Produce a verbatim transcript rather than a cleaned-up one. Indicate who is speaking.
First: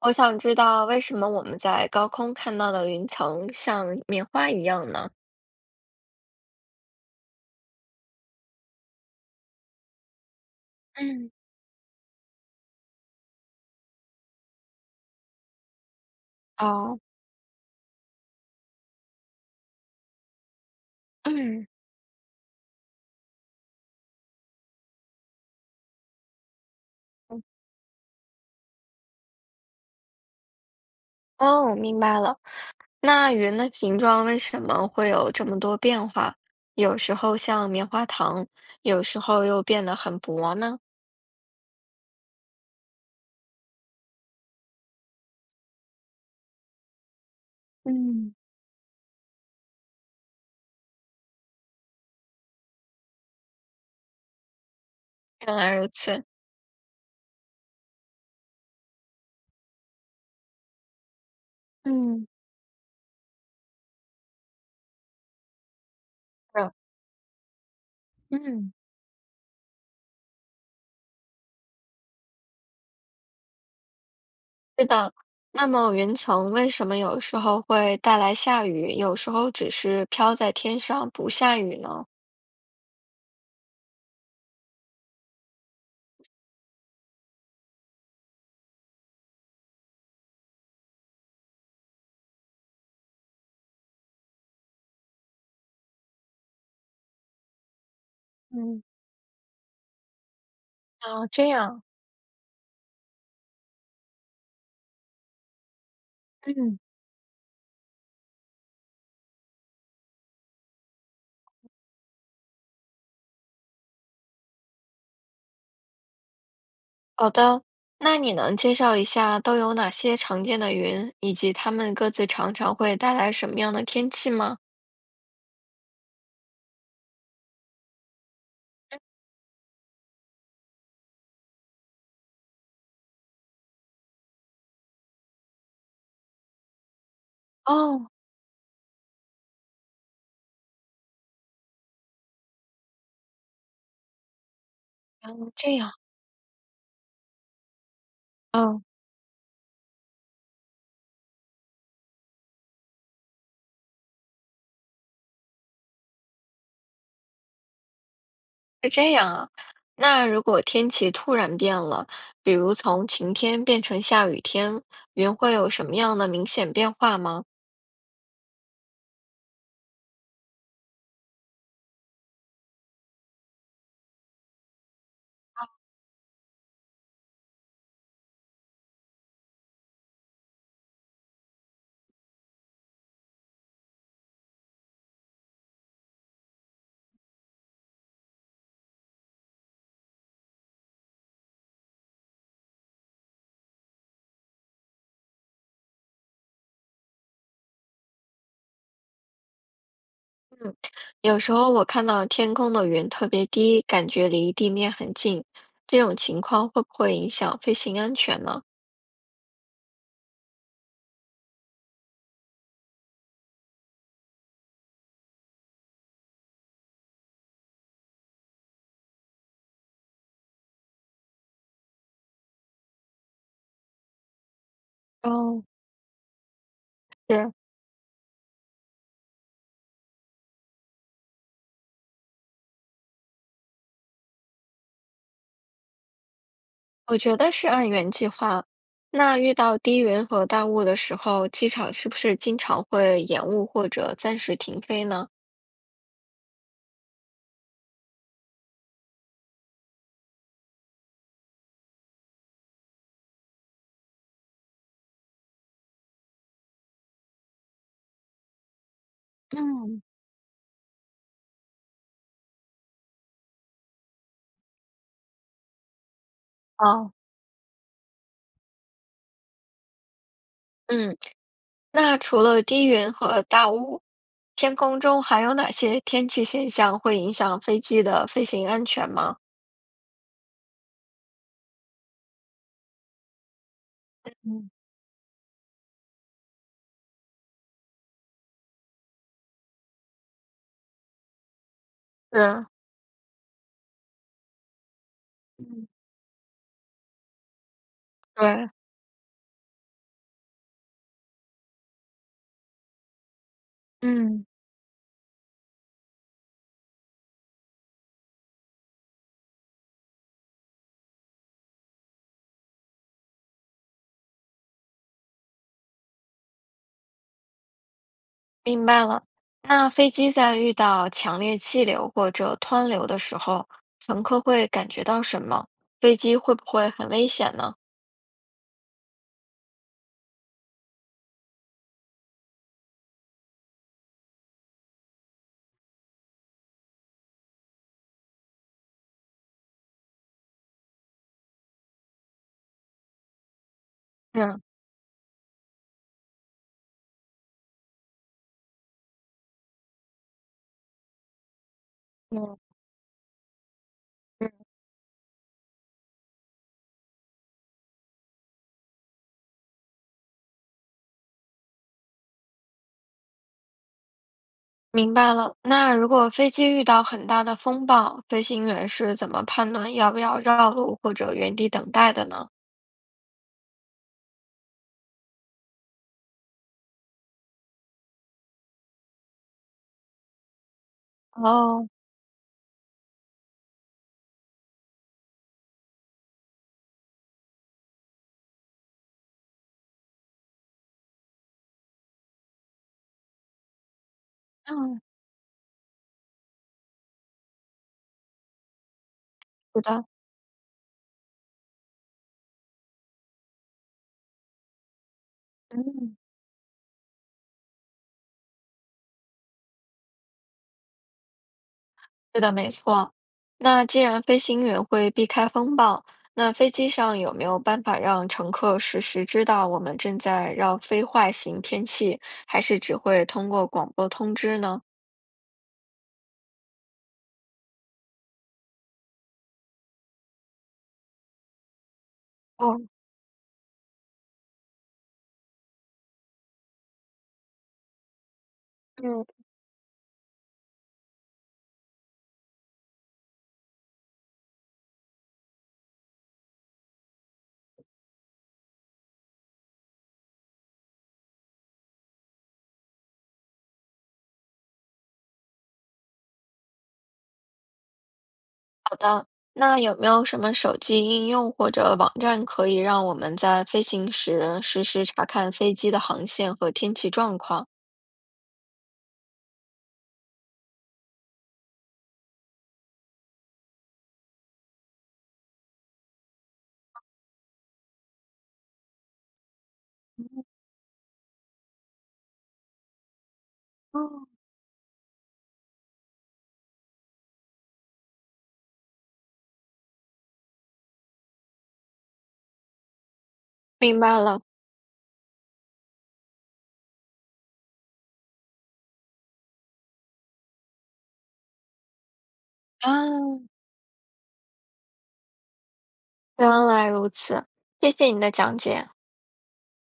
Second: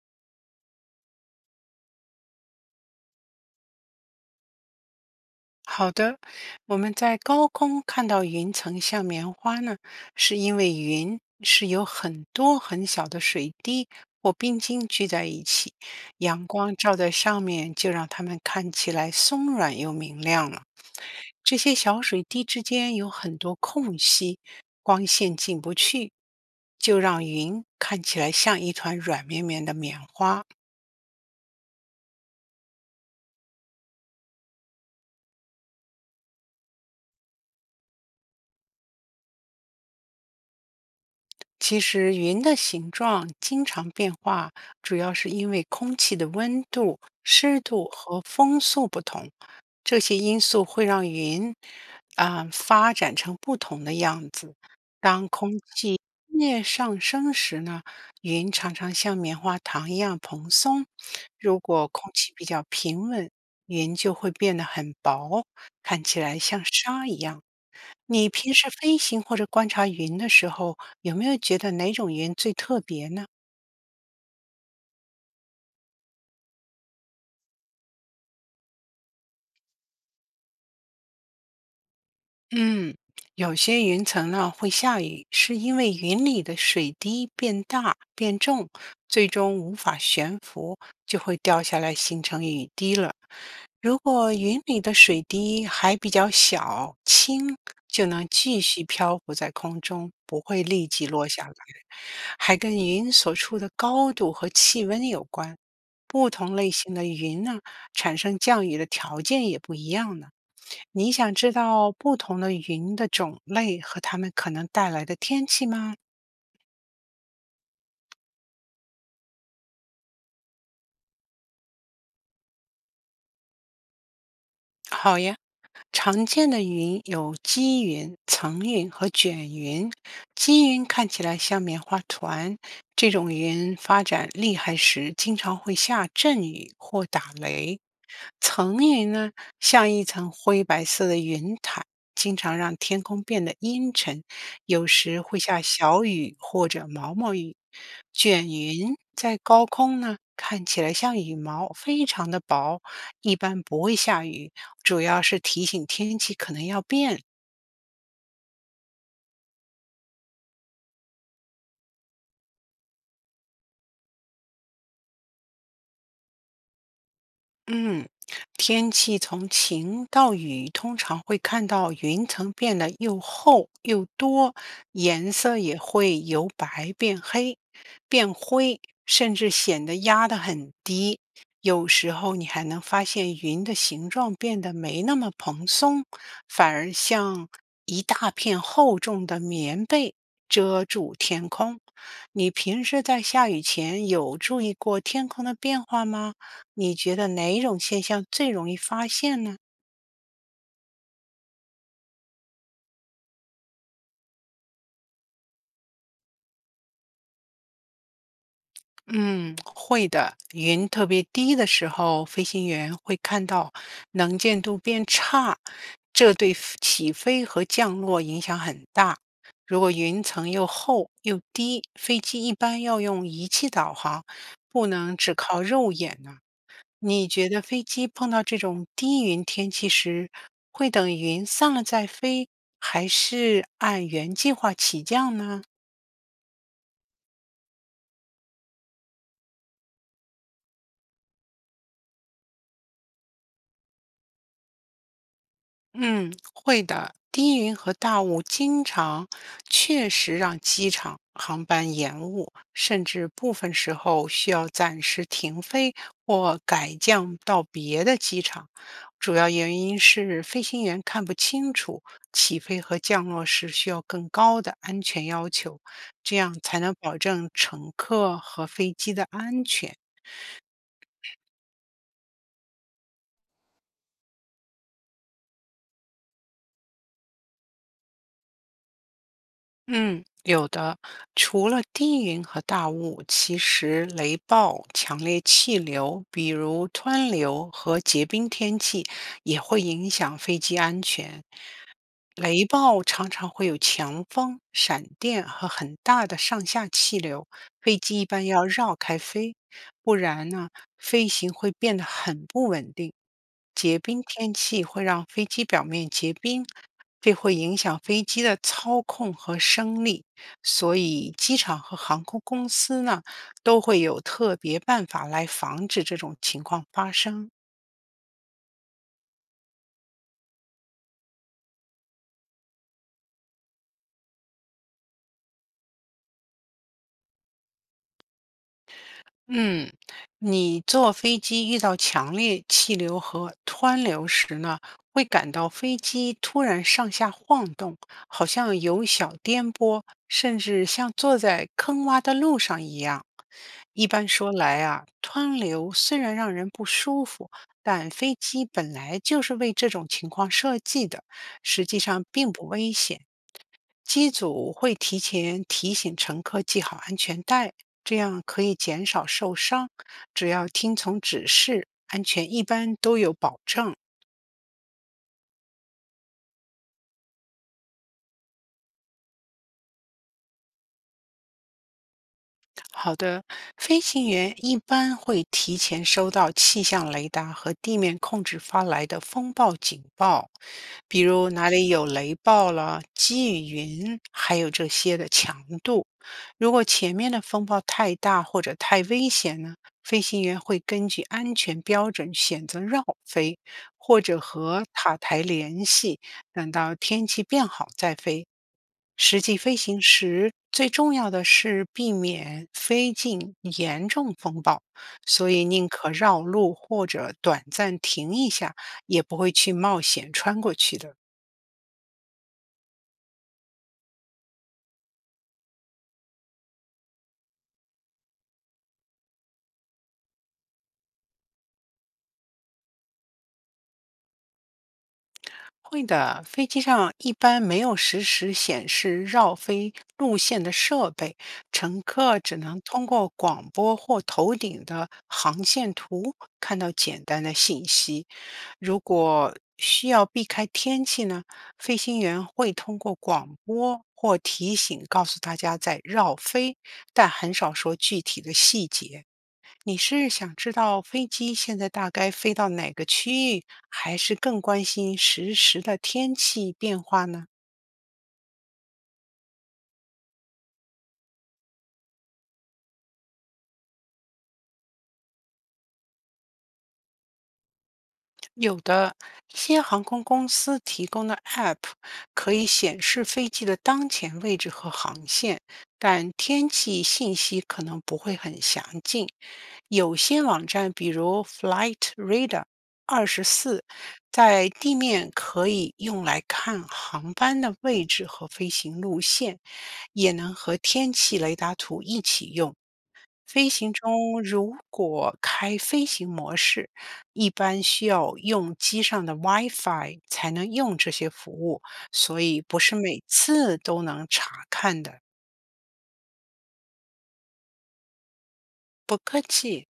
Speaker 1: 我想知道为什么我们在高空看到的云层像棉花一样呢？
Speaker 2: 好的，我们在高空看到云层像棉花呢，是因为云
Speaker 1: 嗯，
Speaker 2: 是由很多很小的水滴或冰晶聚在一起，阳光照
Speaker 1: 哦，
Speaker 2: 在上面，就让它们看起来松软又明亮了。这
Speaker 1: 嗯，
Speaker 2: 些小水滴之间有很多空隙，光线进不去，就让云看起来像一团软绵绵的棉花。
Speaker 1: 哦，明白了。那云的形状为什么会有这么多变化？有时候像棉花糖，有时候又变得很薄呢？
Speaker 2: 其实云的形状经常变化，主要是因为空气的温度、湿度和
Speaker 1: 嗯，
Speaker 2: 风速不同，这些因素会让云啊、发展成不同的样子。当空
Speaker 1: 原来如
Speaker 2: 气
Speaker 1: 此，
Speaker 2: 面上升时呢，云常常像棉花糖一样蓬松；如果空
Speaker 1: 嗯，
Speaker 2: 气比较平稳，云就会变得很薄，看起来像
Speaker 1: 是，
Speaker 2: 纱一样。你平时
Speaker 1: 嗯，
Speaker 2: 飞行或者观察云的时候，有没有觉得哪种云最特别呢？
Speaker 1: 是的。那么云层为什么有时候会带来下雨，有时候只是飘在天上不下雨呢？
Speaker 2: 嗯，有些云层呢会下雨，是因为云里的水滴变大变重，最终无法悬浮，就会掉下来形成雨滴了。如果云里的水滴还比较小、轻，就能继
Speaker 1: 嗯，
Speaker 2: 续漂浮在空中，不会立即落
Speaker 1: 哦，
Speaker 2: 下
Speaker 1: 这
Speaker 2: 来，
Speaker 1: 样。
Speaker 2: 还跟云所处的高度和气温有关。不同类
Speaker 1: 嗯。
Speaker 2: 型的云呢，产生降雨的条件也不一样呢。你想知道不同的云的种类和它们可能带来的天气吗？
Speaker 1: 好的，那你能介绍一下都有哪些常见的云，以及它们各自常常会带来什么样的天气吗？
Speaker 2: 好呀，常见的云有积云、层云和卷云。积云看起来像棉花团，这种云发展厉害时经常会下阵雨或打雷。
Speaker 1: 哦，
Speaker 2: 层云呢，像一层灰白色的云毯，经常让天空变得阴沉，有时会
Speaker 1: 原来
Speaker 2: 下
Speaker 1: 这样，
Speaker 2: 小雨或者毛毛雨。卷
Speaker 1: 哦，
Speaker 2: 云在高空呢，看起来像羽毛，非常的薄，一般不会下雨。主要是提醒天气可能要变。
Speaker 1: 是这样啊。那如果天气突然变了，比如从晴天变成下雨天，云会有什么样的明显变化吗？
Speaker 2: 嗯，天气从晴到雨，通常会看到云层变得又厚又多，颜色也会由白变黑、变灰，甚至显得压得很低。有时候你还能发现云的形状变得没那么蓬松，反而像一大片厚重的棉被遮住天空。你平时在下雨前有注意过天空的变化吗？你觉得哪一种现象最容易发现呢？
Speaker 1: 嗯，有时候我看到天空的云特别低，感觉离地面很近，这种情况会不会影响飞行安全呢？
Speaker 2: 嗯，会的。云特别低的时候，飞行员会看到能见度变差，这对 f- 起飞和降落影响很大。如果云层又厚又低，飞机一般要用仪器导航，不能只靠
Speaker 1: 哦，
Speaker 2: 肉眼呢。你觉
Speaker 1: 是。
Speaker 2: 得飞机碰到这种低云天气时，会等云散了再飞，还是按原计划起降呢？
Speaker 1: 我觉得是按原计划。那遇到低云和大雾的时候，机场是不是经常会延误或者暂时停飞呢？
Speaker 2: 嗯，会的。低云和大雾经常确实让机场航班延误，甚至部分时候需要暂时停飞或改降到别的机场。主要原因
Speaker 1: 嗯，
Speaker 2: 是飞行员看不清楚起飞和降落时需要更高的安全要求，这样才能
Speaker 1: 哦，
Speaker 2: 保证乘客和飞机的安全。
Speaker 1: 嗯，那除了低云和大雾，天空中还有哪些天气现象会影响飞机的飞行安全吗？
Speaker 2: 嗯，有的。除了低云和大雾，其实雷
Speaker 1: 嗯，
Speaker 2: 暴、强烈气流，比如湍流和结冰天气，也会影响飞机安全。雷
Speaker 1: 是，
Speaker 2: 暴常常会有强风、闪电和
Speaker 1: 嗯，
Speaker 2: 很大的上下气流，飞机一般要
Speaker 1: 对，
Speaker 2: 绕开飞，不然呢，飞行会变得很不稳定。结冰
Speaker 1: 嗯，
Speaker 2: 天气会让飞机表面结冰，这会影响飞机的操控和升力，所以机场和航空公司呢都会有特别办法来防止这种情况发生。
Speaker 1: 明白了。那飞机在遇到强烈气流或者湍流的时候，乘客会感觉到什么？飞机会不会很危险呢？
Speaker 2: 嗯，你坐飞机遇到强烈气流和湍流时呢，会感到飞机突然上下晃动，好像有小颠簸，甚至像坐在坑洼的路上一样。一般说
Speaker 1: 嗯，
Speaker 2: 来啊，湍流虽然让人不舒服，但飞机本来就是为这种情况设计的，实际上并
Speaker 1: 嗯，
Speaker 2: 不危险。机
Speaker 1: 嗯，
Speaker 2: 组会提前提醒乘客系好安全带，这样可以减少受伤。只要听从指示，安全一般都有保障。
Speaker 1: 明白了。那如果飞机遇到很大的风暴，飞行员是怎么判断要不要绕路或者原地等待的呢？
Speaker 2: 好的，飞行员一般会提前收到气象雷达和地面控制发来的风暴警报，比如哪里
Speaker 1: 哦，
Speaker 2: 有雷暴了、积雨云，还有这些的强度。如果前面的风暴太大或者太危险呢，飞行员会根据安全标准选择绕飞，或者和
Speaker 1: 嗯，
Speaker 2: 塔台联系。等到天气变好再飞。实际飞
Speaker 1: 是
Speaker 2: 行
Speaker 1: 的，
Speaker 2: 时，最重要的是避免飞进严重风暴，所以宁可
Speaker 1: 嗯，
Speaker 2: 绕路或者短暂停一下，也不会去冒险穿过去的。
Speaker 1: 是的，没错。那既然飞行员会避开风暴，那飞机上有没有办法让乘客实时知道我们正在绕非坏型天气，还是只会通过广播通知呢？
Speaker 2: 会的，飞机上一般没有实时显示绕飞路线的设备，乘客只能
Speaker 1: 哦，
Speaker 2: 通过广播或头顶的航线图看到简单的信息。如
Speaker 1: 嗯。
Speaker 2: 果需要避开天气呢，飞行员会通过广播或提醒告诉大家在绕飞，但很少说具体的细节。你是想知道飞机现在大概飞到哪个区域，还是更关心实时的天气变化呢？
Speaker 1: 那有没有什么手机应用或者网站可以让我们在飞行时实时查看飞机的航线和天气状况？
Speaker 2: 有的，一些航空公司提供的 App 可以显示飞机的当前位置和航线，但天气信息可能不会很详尽。有些网站，比如 Flight Radar 二十四，
Speaker 1: 哦，
Speaker 2: 在地面可以用来看航班的位置和飞行路线，也能和天气雷达图一起用。飞行
Speaker 1: 明白了，
Speaker 2: 中如果开飞行模式，一般需要用机上的 WiFi 才能用这些服务，所以不是每
Speaker 1: 啊，
Speaker 2: 次都能查看的。
Speaker 1: 原来如此，谢谢你的讲解。
Speaker 2: 不客气。